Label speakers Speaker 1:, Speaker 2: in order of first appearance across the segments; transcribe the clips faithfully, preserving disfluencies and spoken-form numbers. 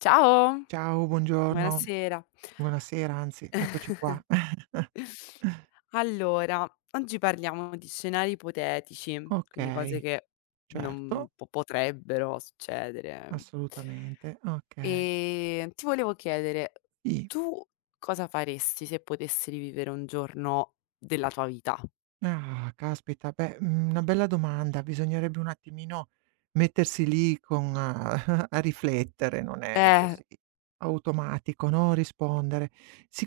Speaker 1: Ciao,
Speaker 2: Ciao, buongiorno,
Speaker 1: buonasera.
Speaker 2: buonasera anzi, eccoci qua.
Speaker 1: Allora, oggi parliamo di scenari ipotetici, quindi cose
Speaker 2: Okay,
Speaker 1: che non
Speaker 2: certo,
Speaker 1: po potrebbero succedere.
Speaker 2: assolutamente, okay.
Speaker 1: Ehm, ti volevo chiedere,
Speaker 2: Sì.
Speaker 1: tu cosa faresti se potessi rivivere un giorno della tua vita?
Speaker 2: Ah, caspita, beh, mhmm, una bella domanda. Bisognerebbe un attimino mettersi lì con a a riflettere, non è
Speaker 1: Eh,
Speaker 2: così automatico, no, rispondere.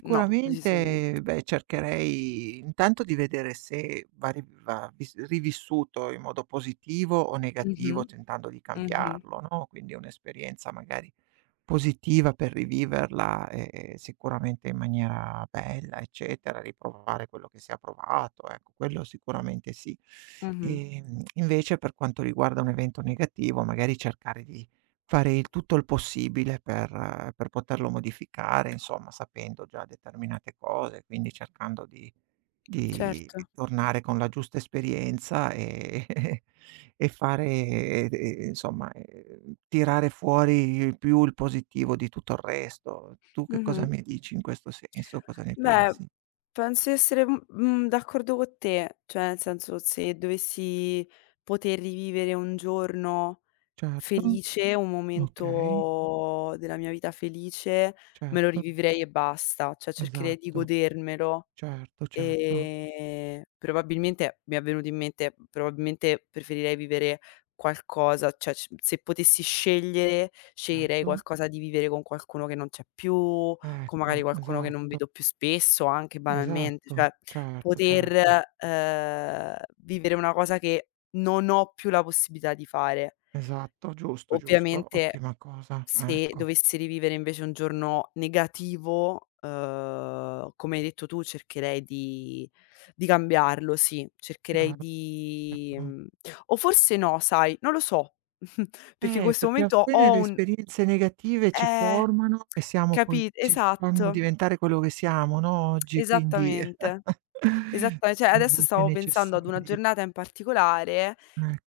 Speaker 1: no, decisamente.
Speaker 2: beh, cercherei intanto di vedere se va ri va vis rivissuto in modo positivo o negativo,
Speaker 1: Mh-mh,
Speaker 2: tentando di
Speaker 1: mh-mh,
Speaker 2: cambiarlo, no, quindi un'esperienza magari positiva per riviverla, ehm, ehm, sicuramente in maniera bella, eccetera, riprovare quello che si ha provato, ecco, quello sicuramente sì.
Speaker 1: mh-mh,
Speaker 2: Ehm, invece per quanto riguarda un evento negativo, magari cercare di fare il tutto il possibile per eh, per poterlo modificare, insomma, sapendo già determinate cose, quindi cercando di di
Speaker 1: certo,
Speaker 2: tornare con la giusta esperienza, ehm, e fare e e insomma, ehm, tirare fuori più il positivo di tutto il resto. Tu che
Speaker 1: mh-mh.
Speaker 2: cosa mi dici in questo senso? Cosa ne
Speaker 1: Beh,
Speaker 2: pensi?
Speaker 1: penso di essere, mhmm, mhmm, d'accordo co' te, cioè nel senso se dovessi poter rivivere un giorno
Speaker 2: Certo,
Speaker 1: felice, un
Speaker 2: okay,
Speaker 1: momento della mia vita felice, me lo
Speaker 2: certo,
Speaker 1: rivivrei e basta, cioè cercherei di
Speaker 2: esatto,
Speaker 1: godermelo.
Speaker 2: certo, certo,
Speaker 1: Ehm, probabilmente mi è venuto in mente, probabilmente preferirei vivere qualcosa cioè c se potessi scegliere, sceglierei
Speaker 2: certo,
Speaker 1: qualcosa di vivere con qualcuno che non c'è più, con magari
Speaker 2: ecco,
Speaker 1: qualcuno che non
Speaker 2: esatto,
Speaker 1: vedo più spesso, anche banalmente, cioè
Speaker 2: esatto, certo, certo,
Speaker 1: poter, ehm, vivere una cosa che non ho più la possibilità di fare.
Speaker 2: esatto, giusto, giusto,
Speaker 1: Ovviamente
Speaker 2: ottima cosa,
Speaker 1: se
Speaker 2: ecco,
Speaker 1: dovessi rivivere invece un giorno negativo, uhm, come hai detto tu cercherei di di cambiarlo, sì. Cercherei
Speaker 2: chiaro,
Speaker 1: di
Speaker 2: chiaro.
Speaker 1: mhmm, o forse no sai, non lo so, perché in
Speaker 2: Eh,
Speaker 1: questo
Speaker 2: perché alla
Speaker 1: momento
Speaker 2: fine
Speaker 1: ho
Speaker 2: le
Speaker 1: un
Speaker 2: esperienze negative ci
Speaker 1: eh,
Speaker 2: formano e siamo poi
Speaker 1: capi
Speaker 2: ci fanno
Speaker 1: esatto.
Speaker 2: diventare quello che siamo, no, oggi, quindi
Speaker 1: Esattamente. Esatta cioè
Speaker 2: sono a
Speaker 1: adesso
Speaker 2: volte
Speaker 1: stavo pensando ad una
Speaker 2: necessarie.
Speaker 1: giornata in particolare,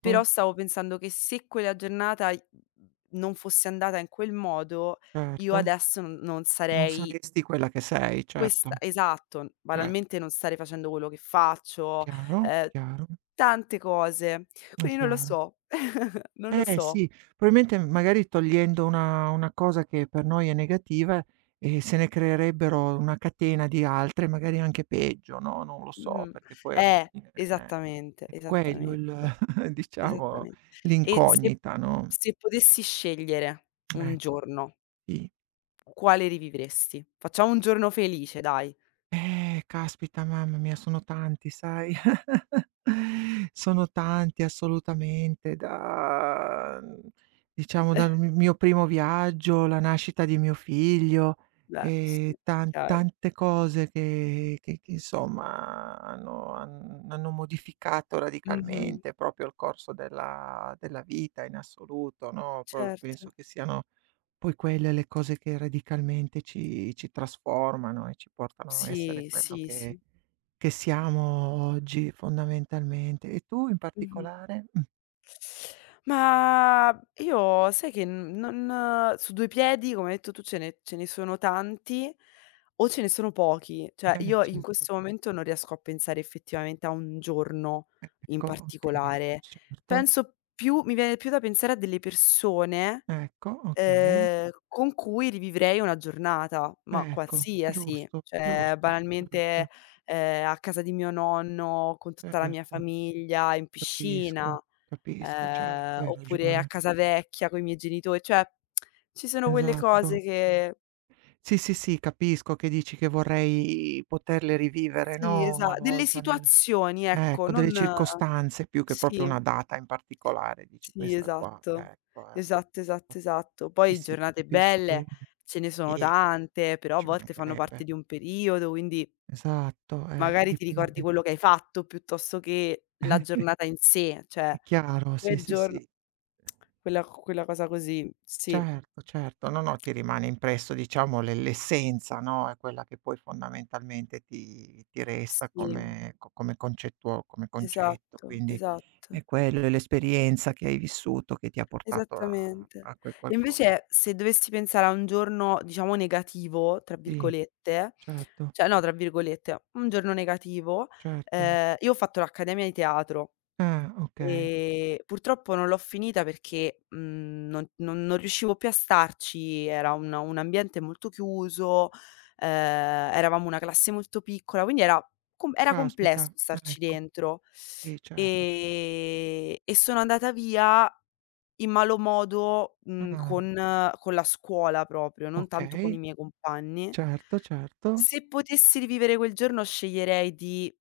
Speaker 1: però stavo pensando che se quella giornata i non fosse andata in quel modo, io
Speaker 2: certo.
Speaker 1: adesso non non
Speaker 2: Non
Speaker 1: sarei
Speaker 2: saresti quella che sei, certo,
Speaker 1: questa esatto,
Speaker 2: certo.
Speaker 1: banalmente non starei facendo quello che faccio,
Speaker 2: Chiaro,
Speaker 1: ehm,
Speaker 2: chiaro,
Speaker 1: tante cose.
Speaker 2: è
Speaker 1: Quindi non lo
Speaker 2: chiaro.
Speaker 1: so, non lo
Speaker 2: Eh
Speaker 1: so.
Speaker 2: sì, probabilmente magari togliendo una una cosa che per noi è negativa, e se ne creerebbero una catena di altre, magari anche peggio, no, non lo so,
Speaker 1: Mh-mh.
Speaker 2: perché poi alla
Speaker 1: Eh,
Speaker 2: fine
Speaker 1: esattamente,
Speaker 2: è quello
Speaker 1: esattamente.
Speaker 2: il diciamo
Speaker 1: Esattamen E se
Speaker 2: l'incognita, no,
Speaker 1: se potessi scegliere un
Speaker 2: ecco,
Speaker 1: giorno,
Speaker 2: sì.
Speaker 1: quale rivivresti? Facciamo un giorno felice dai.
Speaker 2: Eh, caspita, mamma mia, sono tanti, sai? Sono tanti assolutamente, da, mhmm, diciamo, dal mi mio primo viaggio, la nascita di mio figlio,
Speaker 1: Beh,
Speaker 2: ehm,
Speaker 1: sì,
Speaker 2: tan
Speaker 1: chiaro.
Speaker 2: tante cose che che che insomma hanno han hanno modificato
Speaker 1: Mh-mh,
Speaker 2: radicalmente proprio il corso della della vita in assoluto, no, pro penso
Speaker 1: certo.
Speaker 2: che siano poi quelle le cose che radicalmente ci ci trasformano e ci portano a essere
Speaker 1: Sì,
Speaker 2: quello
Speaker 1: sì,
Speaker 2: che
Speaker 1: sì.
Speaker 2: che siamo oggi fondamentalmente. E tu in
Speaker 1: Mh-mh.
Speaker 2: particolare? Mh,
Speaker 1: Ma io sai che n non su due piedi, come hai detto tu, ce ne ce ne sono tanti o ce ne sono pochi. Cioè,
Speaker 2: eh,
Speaker 1: io in
Speaker 2: certo,
Speaker 1: questo momento non riesco a pensare effettivamente a un giorno in
Speaker 2: ecco, okay,
Speaker 1: particolare.
Speaker 2: certo,
Speaker 1: Penso più mi viene più da pensare a delle persone,
Speaker 2: ecco, okay,
Speaker 1: ehm, con cui rivivrei una giornata, ma
Speaker 2: ecco,
Speaker 1: qualsiasi.
Speaker 2: giusto,
Speaker 1: Cioè,
Speaker 2: giusto,
Speaker 1: banalmente,
Speaker 2: certo,
Speaker 1: ehm, a casa di mio nonno, con tutta la mia
Speaker 2: certo,
Speaker 1: famiglia, in
Speaker 2: capisco,
Speaker 1: piscina
Speaker 2: capisco, certo,
Speaker 1: ehm,
Speaker 2: hai
Speaker 1: oppure a
Speaker 2: ragione.
Speaker 1: casa vecchia coi miei genitori, cioè ci sono quelle
Speaker 2: Esatto.
Speaker 1: cose che
Speaker 2: Sì, sì, sì, capisco che dici che vorrei poterle rivivere,
Speaker 1: sì,
Speaker 2: no,
Speaker 1: esa
Speaker 2: una
Speaker 1: delle
Speaker 2: volta nel
Speaker 1: situazioni ecco,
Speaker 2: Ecco, delle
Speaker 1: non
Speaker 2: circostanze più che proprio
Speaker 1: sì,
Speaker 2: una data in particolare, dici:
Speaker 1: sì,
Speaker 2: "Questa qua,
Speaker 1: esatto.
Speaker 2: ecco, ecco".
Speaker 1: Esatto, esatto, esatto.
Speaker 2: Sì,
Speaker 1: Poi
Speaker 2: sì, ti
Speaker 1: giornate
Speaker 2: capisco bene.
Speaker 1: belle ce ne sono
Speaker 2: Sì,
Speaker 1: tante, però a
Speaker 2: ci
Speaker 1: volte fanno parte
Speaker 2: mancherebbe.
Speaker 1: di un periodo, quindi
Speaker 2: Esatto, eh,
Speaker 1: magari ti ricordi
Speaker 2: dipende.
Speaker 1: quello che hai fatto piuttosto che la giornata in sé,
Speaker 2: È
Speaker 1: cioè
Speaker 2: chiaro, sì,
Speaker 1: quel
Speaker 2: sì,
Speaker 1: giorno
Speaker 2: sì.
Speaker 1: quella quella cosa così, sì,
Speaker 2: Certo, certo. No, no, ti rimane impresso diciamo l'e l'essenza, no, è quella che poi fondamentalmente ti ti resta
Speaker 1: sì,
Speaker 2: come co come concettuo come concetto,
Speaker 1: esatto,
Speaker 2: quindi
Speaker 1: esatto.
Speaker 2: è quello, è l'esperienza che hai vissuto che ti ha portato a
Speaker 1: Esattamente.
Speaker 2: a quel
Speaker 1: E
Speaker 2: qualcosa.
Speaker 1: invece se dovessi pensare a un giorno, diciamo "negativo" tra
Speaker 2: Sì.
Speaker 1: virgolette,
Speaker 2: Certo,
Speaker 1: cioè no tra virgolette, un giorno negativo,
Speaker 2: certo.
Speaker 1: ehm, io ho fatto l'accademia di teatro
Speaker 2: Ah, okay.
Speaker 1: e purtroppo non l'ho finita perché, mhmm, non non non riuscivo più a starci, era un un ambiente molto chiuso, ehm, eravamo una classe molto piccola, quindi era com era
Speaker 2: Caspita,
Speaker 1: complesso starci
Speaker 2: ecco.
Speaker 1: dentro.
Speaker 2: Sì, certo, cer
Speaker 1: Ehm, e sono andata via in malo modo, mhmm,
Speaker 2: ah,
Speaker 1: con con la scuola proprio, non tanto con i
Speaker 2: okay.
Speaker 1: miei compagni.
Speaker 2: Certo, certo.
Speaker 1: Se potessi rivivere quel giorno sceglierei di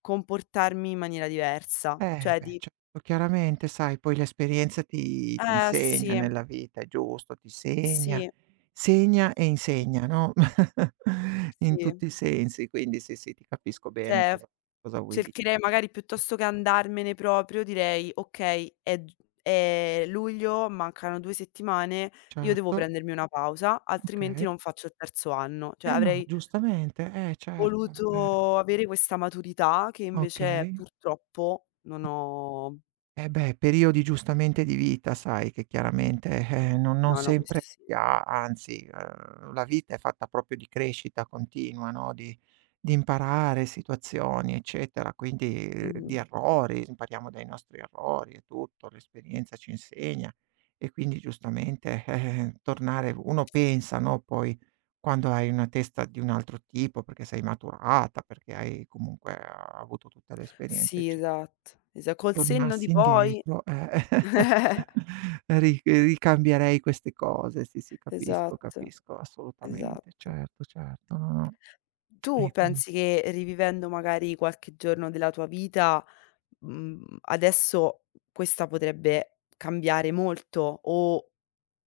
Speaker 1: comportarmi in maniera diversa,
Speaker 2: Eh,
Speaker 1: cioè
Speaker 2: beh,
Speaker 1: di
Speaker 2: certo, chiaramente sai poi l'esperienza ti ti
Speaker 1: eh
Speaker 2: insegna
Speaker 1: sì,
Speaker 2: nella vita, è giusto, ti segna
Speaker 1: sì,
Speaker 2: segna e insegna, no, in
Speaker 1: sì,
Speaker 2: tutti i sensi, quindi sì, sì, ti capisco bene
Speaker 1: cioè
Speaker 2: cosa cosa vuoi di
Speaker 1: cercherei magari piuttosto che andarmene proprio direi: "Okay, è g è luglio, mancano due settimane, io devo
Speaker 2: Certo,
Speaker 1: prendermi una pausa, altrimenti
Speaker 2: okay.
Speaker 1: non faccio il terzo anno." Cioè
Speaker 2: Eh no,
Speaker 1: avrei
Speaker 2: giustamente, eh certo, eh,
Speaker 1: voluto avere questa maturità che invece
Speaker 2: okay.
Speaker 1: purtroppo non ho
Speaker 2: Eh beh, periodi giustamente di vita sai che chiaramente, eh, non non
Speaker 1: no, no, questo
Speaker 2: sempre
Speaker 1: sì.
Speaker 2: si ha, anzi, uhm, la vita è fatta proprio di crescita continua, no, di di imparare situazioni, eccetera, quindi, uhm, di
Speaker 1: Mh-mh.
Speaker 2: errori, impariamo dai nostri errori e tutto, l'esperienza ci insegna e quindi giustamente, eh, tornare uno pensa, no, poi quando hai una testa di un altro tipo, perché sei maturata, perché hai comunque eh, avuto tutte le esperienze,
Speaker 1: Sì,
Speaker 2: ecce
Speaker 1: esatto, esa col senno di
Speaker 2: Tornassi
Speaker 1: poi
Speaker 2: indietro, eh, ri ricambierei queste cose. Sì, sì, capisco,
Speaker 1: esatto,
Speaker 2: capisco, assolutamente.
Speaker 1: esatto.
Speaker 2: Certo, certo, no, no.
Speaker 1: Tu
Speaker 2: E quindi
Speaker 1: pensi che rivivendo magari qualche giorno della tua vita, mhmm, adesso questa potrebbe cambiare molto o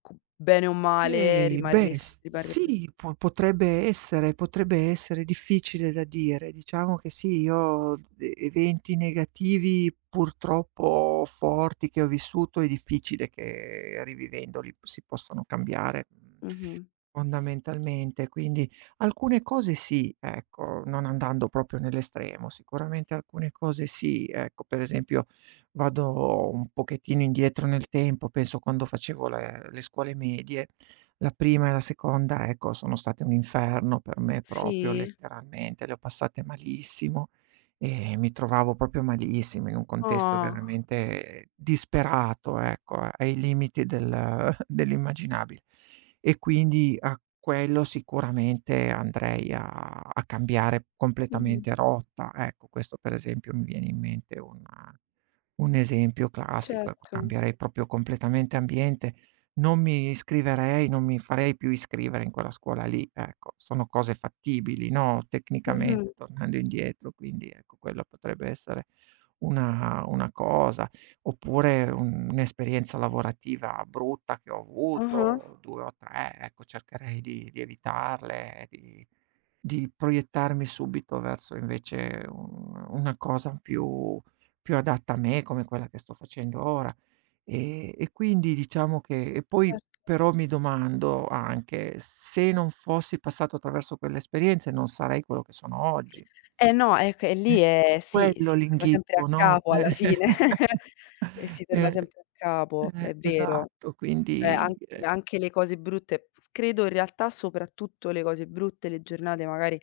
Speaker 1: co bene o male
Speaker 2: ehi, beh,
Speaker 1: rimarresti
Speaker 2: s
Speaker 1: rimarrebbe
Speaker 2: sì, po potrebbe essere potrebbe essere difficile da dire. Diciamo che sì, io e eventi negativi purtroppo forti che ho vissuto è difficile che rivivendoli si possano cambiare. mm,
Speaker 1: mh-mh.
Speaker 2: Fondamentalmente, quindi alcune cose sì, ecco, non andando proprio nell'estremo, sicuramente alcune cose sì, ecco, per esempio vado un pochettino indietro nel tempo, penso quando facevo le le scuole medie, la prima e la seconda, ecco, sono state un inferno per me proprio
Speaker 1: Sì?
Speaker 2: letteralmente, le ho passate malissimo e mi trovavo proprio malissimo in un contesto
Speaker 1: Ah.
Speaker 2: veramente disperato, ecco, ai limiti del dell'immaginabile. E quindi a quello sicuramente andrei a a cambiare
Speaker 1: Mh-mh.
Speaker 2: completamente rotta. Ecco, questo per esempio mi viene in mente un un esempio classico, ecco,
Speaker 1: Certo.
Speaker 2: cambierei proprio completamente ambiente, non mi iscriverei, non mi farei più iscrivere in quella scuola lì, ecco. Sono cose fattibili, no,
Speaker 1: Mh-mh.
Speaker 2: tecnicamente tornando indietro, quindi ecco, quella potrebbe essere una una cosa. Oppure un un'esperienza lavorativa brutta che ho
Speaker 1: Ah-ah,
Speaker 2: avuto, due o tre. Ecco, cercherei di di evitarle, di di proiettarmi subito verso invece un una cosa più più adatta a me, come quella che sto facendo ora. E e quindi diciamo che e poi
Speaker 1: certo.
Speaker 2: però mi domando anche: se non fossi passato attraverso quelle esperienze non sarei quello che sono oggi.
Speaker 1: Eh no, ecco e
Speaker 2: Eh, è
Speaker 1: lì è sì,
Speaker 2: quello
Speaker 1: si torna sempre a
Speaker 2: l'inghippo, no?
Speaker 1: capo alla fine
Speaker 2: Eh.
Speaker 1: e si torna
Speaker 2: Eh.
Speaker 1: sempre a capo, è
Speaker 2: Eh,
Speaker 1: vero.
Speaker 2: esatto,
Speaker 1: Cioè
Speaker 2: quindi,
Speaker 1: anche
Speaker 2: ehm,
Speaker 1: anche le cose brutte, credo in realtà soprattutto le cose brutte, le giornate magari,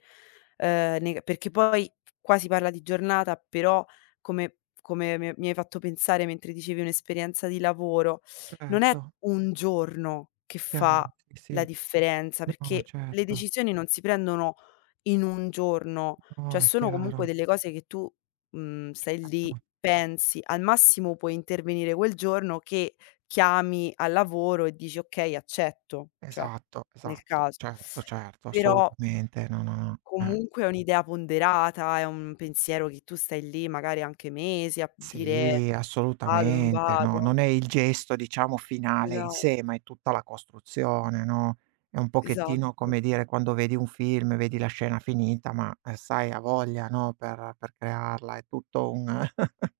Speaker 1: ehm, nega perché poi qua si parla di giornata, però come come mi mi hai fatto pensare mentre dicevi un'esperienza di lavoro, non è
Speaker 2: certo,
Speaker 1: un giorno che
Speaker 2: chiaro,
Speaker 1: fa
Speaker 2: sì,
Speaker 1: la
Speaker 2: sì.
Speaker 1: differenza,
Speaker 2: No,
Speaker 1: perché le
Speaker 2: certo.
Speaker 1: decisioni non si prendono in un giorno, cioè
Speaker 2: No, è
Speaker 1: sono comunque
Speaker 2: chiaro,
Speaker 1: delle cose che tu, mhmm, stai
Speaker 2: certo.
Speaker 1: lì, pensi, al massimo puoi intervenire quel giorno che chiami al lavoro e dici: "Okay, accetto", cioè
Speaker 2: Esatto,
Speaker 1: nel
Speaker 2: esatto,
Speaker 1: caso.
Speaker 2: certo, certo,
Speaker 1: Però
Speaker 2: assolutamente. No, no, no, eh.
Speaker 1: comunque è un'idea ponderata, è un pensiero che tu stai lì magari anche mesi a dire:
Speaker 2: Sì,
Speaker 1: "Vado, non
Speaker 2: assolutamente, no,
Speaker 1: vado".
Speaker 2: non è il gesto diciamo finale
Speaker 1: Esa
Speaker 2: in sé, ma è tutta la costruzione, no, è un pochettino
Speaker 1: esatto.
Speaker 2: come dire quando vedi un film, vedi la scena finita, ma, ehm, sai ha voglia, no, per per crearla, è tutto un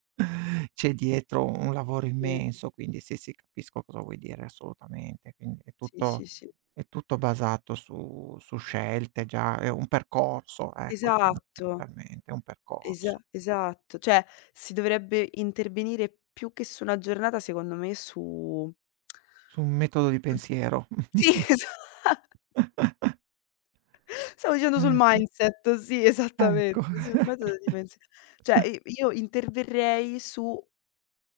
Speaker 2: c'è dietro un lavoro
Speaker 1: Sì,
Speaker 2: immenso, quindi sì, sì, capisco cosa vuoi dire assolutamente. Quindi è
Speaker 1: sì,
Speaker 2: tutto
Speaker 1: sì, sì.
Speaker 2: è tutto basato su su scelte, già è un percorso, ecco,
Speaker 1: Esatto,
Speaker 2: fondamentalmente, è un
Speaker 1: esa
Speaker 2: percorso.
Speaker 1: esatto. Cioè si dovrebbe intervenire più che su una giornata secondo me su
Speaker 2: Su un metodo di pensiero.
Speaker 1: sì, esa stavo dicendo sul
Speaker 2: Ecco,
Speaker 1: mindset, sì,
Speaker 2: ecco.
Speaker 1: esattamente, sul metodo di pensa cioè, i io interverrei su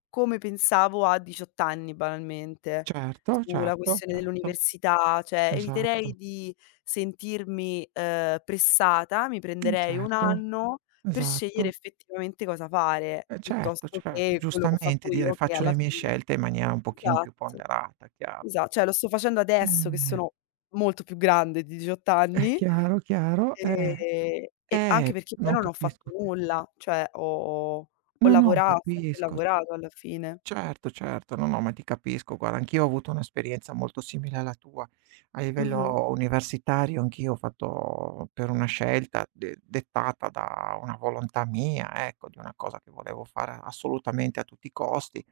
Speaker 1: come pensavo a diciotto anni banalmente,
Speaker 2: Certo,
Speaker 1: sulla
Speaker 2: certo,
Speaker 1: questione
Speaker 2: certo,
Speaker 1: dell'università, cioè
Speaker 2: esatto.
Speaker 1: eviterei di sentirmi, ehm, pressata, mi
Speaker 2: Mh,
Speaker 1: prenderei un
Speaker 2: certo,
Speaker 1: anno per scegliere
Speaker 2: esatto.
Speaker 1: effettivamente cosa fare,
Speaker 2: Eh, certo,
Speaker 1: piuttosto
Speaker 2: certo,
Speaker 1: che quello che ho
Speaker 2: giustamente
Speaker 1: fatto
Speaker 2: dire:
Speaker 1: io che
Speaker 2: "Faccio
Speaker 1: alla
Speaker 2: le mie
Speaker 1: fine
Speaker 2: scelte in maniera un pochino più
Speaker 1: esatto,
Speaker 2: ponderata", chiaro.
Speaker 1: esa cioè lo sto facendo adesso che
Speaker 2: Eh,
Speaker 1: sono molto più grande di diciotto
Speaker 2: è
Speaker 1: anni.
Speaker 2: chiaro, chiaro. Eh,
Speaker 1: Ehm, e anche
Speaker 2: eh,
Speaker 1: perché poi
Speaker 2: no,
Speaker 1: non ho fatto
Speaker 2: capisco che
Speaker 1: nulla, cioè ho ho
Speaker 2: no, no,
Speaker 1: lavora ho sempre
Speaker 2: capisco.
Speaker 1: lavorato alla fine.
Speaker 2: Certo, certo, no, no, ma ti capisco. Guarda, anch'io ho avuto un'esperienza molto simile alla tua. A
Speaker 1: Mh-mh,
Speaker 2: livello universitario anch'io ho fatto per una scelta de dettata da una volontà mia, ecco, di una cosa che volevo fare assolutamente a tutti i costi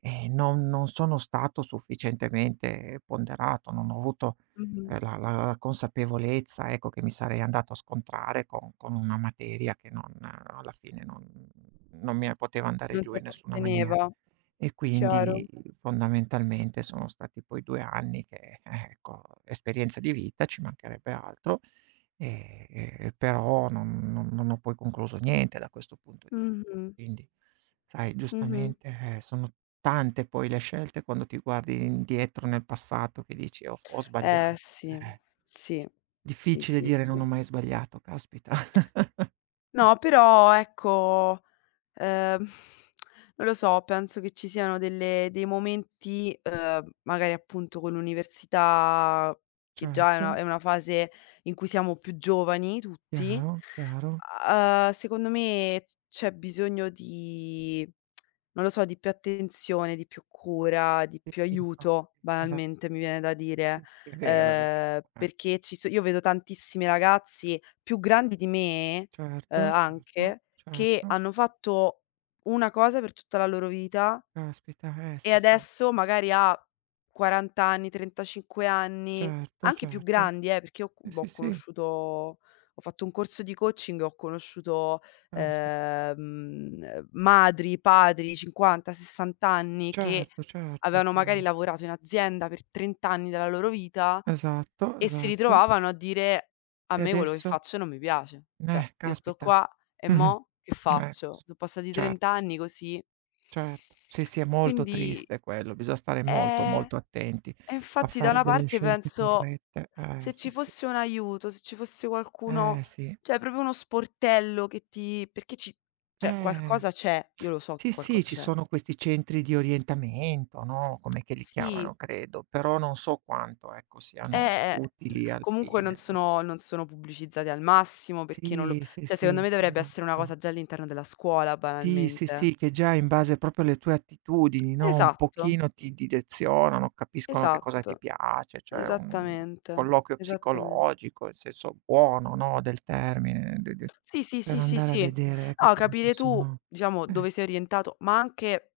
Speaker 2: e non non sono stato sufficientemente ponderato, non ho avuto,
Speaker 1: mh-mh.
Speaker 2: ehm, la la la consapevolezza, ecco, che mi sarei andato a scontrare con con una materia che non eh, alla fine non non mi poteva andare
Speaker 1: Non
Speaker 2: giù
Speaker 1: ti
Speaker 2: in nessuna maniera.
Speaker 1: apparteneva,
Speaker 2: E
Speaker 1: chiaro.
Speaker 2: quindi fondamentalmente sono stati poi due anni che, eh, ecco, esperienza di vita, ci mancherebbe altro, ehm, ehm, però non non non ho poi concluso niente da questo punto di vista.
Speaker 1: Mh-mh,
Speaker 2: Quindi sai
Speaker 1: mh-mh.
Speaker 2: giustamente, eh, sono tante poi le scelte quando ti guardi indietro nel passato che dici: "Ho f ho
Speaker 1: Eh
Speaker 2: sbagliato".
Speaker 1: sì,
Speaker 2: Eh,
Speaker 1: sì, sì,
Speaker 2: difficile
Speaker 1: sì,
Speaker 2: dire: "Non
Speaker 1: sì.
Speaker 2: ho mai sbagliato", caspita.
Speaker 1: No, però ecco Ehm, non lo so, penso che ci siano delle dei momenti, ehm, magari appunto con l'università, che già è una
Speaker 2: Certo,
Speaker 1: è una fase in cui siamo più giovani tutti,
Speaker 2: chiaro, chiaro.
Speaker 1: uhm, secondo me c'è bisogno di non lo so, di più attenzione, di più cura, di
Speaker 2: Sì,
Speaker 1: più
Speaker 2: infatti,
Speaker 1: aiuto,
Speaker 2: esatto,
Speaker 1: banalmente mi viene da dire,
Speaker 2: è vero, è vero,
Speaker 1: ehm,
Speaker 2: eh.
Speaker 1: perché ci so io vedo tantissimi ragazzi più grandi di me,
Speaker 2: Certo,
Speaker 1: ehm,
Speaker 2: certo,
Speaker 1: anche, che
Speaker 2: certo.
Speaker 1: hanno fatto una cosa per tutta la loro vita
Speaker 2: Caspita, eh
Speaker 1: e
Speaker 2: sì, sì.
Speaker 1: adesso magari a quaranta anni, trentacinque anni,
Speaker 2: Certo,
Speaker 1: anche più
Speaker 2: certo.
Speaker 1: grandi eh, perché io,
Speaker 2: Sì,
Speaker 1: boh,
Speaker 2: sì,
Speaker 1: ho
Speaker 2: sì,
Speaker 1: conosciuto ho fatto un corso di coaching e ho conosciuto,
Speaker 2: caspita.
Speaker 1: ehm, madri, padri, cinquanta, sessanta anni che
Speaker 2: Certo, certo,
Speaker 1: avevano magari
Speaker 2: chiaro.
Speaker 1: lavorato in azienda per trenta anni della loro vita
Speaker 2: Esatto,
Speaker 1: e si
Speaker 2: esatto.
Speaker 1: ritrovavano a dire: "A
Speaker 2: E
Speaker 1: me quello che
Speaker 2: adesso?
Speaker 1: faccio non mi piace. Cioè,
Speaker 2: Eh,
Speaker 1: io sto
Speaker 2: caspita.
Speaker 1: qua e mo' che
Speaker 2: Eh,
Speaker 1: faccio?
Speaker 2: s
Speaker 1: So' passati trenta
Speaker 2: certo,
Speaker 1: anni così".
Speaker 2: certo. Sì, sì, è molto
Speaker 1: Quindi
Speaker 2: triste quello, bisogna stare molto,
Speaker 1: eh,
Speaker 2: molto attenti
Speaker 1: e
Speaker 2: a
Speaker 1: infatti da
Speaker 2: fare
Speaker 1: una
Speaker 2: delle
Speaker 1: parte
Speaker 2: scelte
Speaker 1: penso:
Speaker 2: corrette. Eh,
Speaker 1: se
Speaker 2: sì,
Speaker 1: ci
Speaker 2: sì.
Speaker 1: fosse un aiuto, se ci fosse
Speaker 2: Eh,
Speaker 1: qualcuno
Speaker 2: sì.
Speaker 1: cioè proprio uno sportello che ti perché ci cioè
Speaker 2: Eh.
Speaker 1: qualcosa c'è, io lo so che
Speaker 2: Sì, sì,
Speaker 1: qualcosa
Speaker 2: ci
Speaker 1: c'è.
Speaker 2: sono questi centri di orientamento, no, com'è che li
Speaker 1: Sì.
Speaker 2: chiamano credo, però non so quanto, ecco, siano
Speaker 1: Eh, eh, n
Speaker 2: utili al
Speaker 1: comunque non
Speaker 2: fine.
Speaker 1: sono non sono pubblicizzati al massimo perché non lo
Speaker 2: Sì, sì,
Speaker 1: cioè secondo
Speaker 2: sì,
Speaker 1: me dovrebbe essere una
Speaker 2: esatto.
Speaker 1: cosa già all'interno della scuola
Speaker 2: Sì, sì,
Speaker 1: banalmente.
Speaker 2: sì, che già in base proprio alle tue attitudini, no, un
Speaker 1: Esatto,
Speaker 2: pochino ti direzionano, capiscono che cosa ti
Speaker 1: esatto,
Speaker 2: piace, cioè un
Speaker 1: esattamente,
Speaker 2: colloquio
Speaker 1: esattamen
Speaker 2: psicologico, in senso buono, no, del termine, de de
Speaker 1: sì, sì,
Speaker 2: per
Speaker 1: sì, sì,
Speaker 2: andare a
Speaker 1: sì.
Speaker 2: vedere, ecco,
Speaker 1: No,
Speaker 2: quelle che
Speaker 1: capire tu,
Speaker 2: sono
Speaker 1: diciamo,
Speaker 2: eh,
Speaker 1: dove sei orientato, ma anche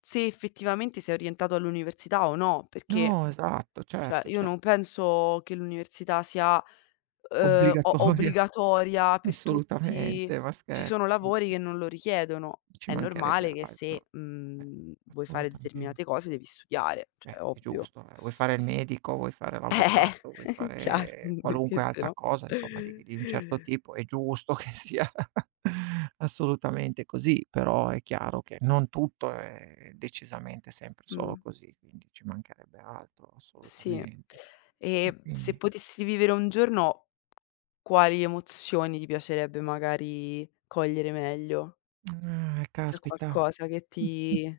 Speaker 1: se effettivamente sei orientato all'università o no, perché
Speaker 2: no, esatto,
Speaker 1: cioè,
Speaker 2: certo,
Speaker 1: io
Speaker 2: cer
Speaker 1: non penso che l'università sia, uhm, o
Speaker 2: obbligatoria.
Speaker 1: obbligatoria per tutti.
Speaker 2: Assolutamente, ma
Speaker 1: Ci sono
Speaker 2: scherzi? Mhmm,
Speaker 1: lavori che non lo richiedono.
Speaker 2: ci
Speaker 1: È normale
Speaker 2: mancherebbe
Speaker 1: che se,
Speaker 2: altro. Eh,
Speaker 1: mhmm, vuoi fare
Speaker 2: assolutamen
Speaker 1: determinate cose devi studiare, cioè
Speaker 2: beh, è
Speaker 1: ovvio.
Speaker 2: giusto, eh. Vuoi fare il medico, vuoi fare
Speaker 1: Eh,
Speaker 2: l'avvocato, vuoi
Speaker 1: chiaro,
Speaker 2: fare qualunque
Speaker 1: perché se
Speaker 2: altra
Speaker 1: no
Speaker 2: cosa, insomma, di di un certo tipo, è giusto che sia assolutamente così, però è chiaro che non tutto è decisamente sempre solo
Speaker 1: Mh,
Speaker 2: così, quindi ci mancherebbe altro,
Speaker 1: sì.
Speaker 2: assolutamente. E
Speaker 1: E se
Speaker 2: quindi
Speaker 1: potessi vivere un giorno, quali emozioni ti piacerebbe magari cogliere meglio?
Speaker 2: eh,
Speaker 1: C'è
Speaker 2: caspita.
Speaker 1: qualcosa che ti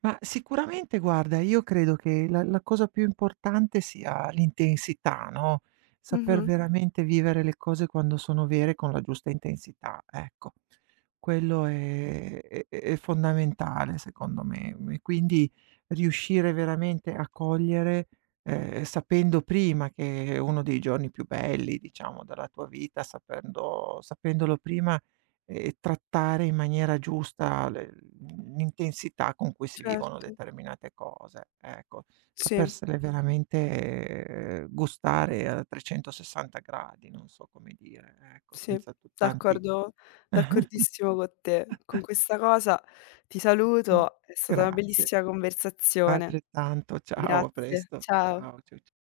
Speaker 2: Ma sicuramente guarda, io credo che la la cosa più importante sia l'intensità, no, saper
Speaker 1: mh-mh.
Speaker 2: veramente vivere le cose quando sono vere con la giusta intensità, ecco. Quello è è è fondamentale secondo me, mm, e quindi riuscire veramente a cogliere, ehm, sapendo prima che è uno dei giorni più belli diciamo della tua vita, sapendo sapendolo prima e trattare in maniera giusta le l'intensità con cui si vivono
Speaker 1: Certo,
Speaker 2: determinate cose, ecco.
Speaker 1: sì,
Speaker 2: Sapersele veramente eh, gustare a trecentosessanta gradi, non so come dire, ecco,
Speaker 1: sì,
Speaker 2: senza tu tanti.
Speaker 1: d'accordo d'accordissimo con te. Con questa cosa ti
Speaker 2: Mh.
Speaker 1: saluto, è stata una
Speaker 2: Grazie,
Speaker 1: bellissima conversazione.
Speaker 2: altrettanto. Ciao, a
Speaker 1: Grazie,
Speaker 2: presto.
Speaker 1: ciao.
Speaker 2: Ciao, ciao, c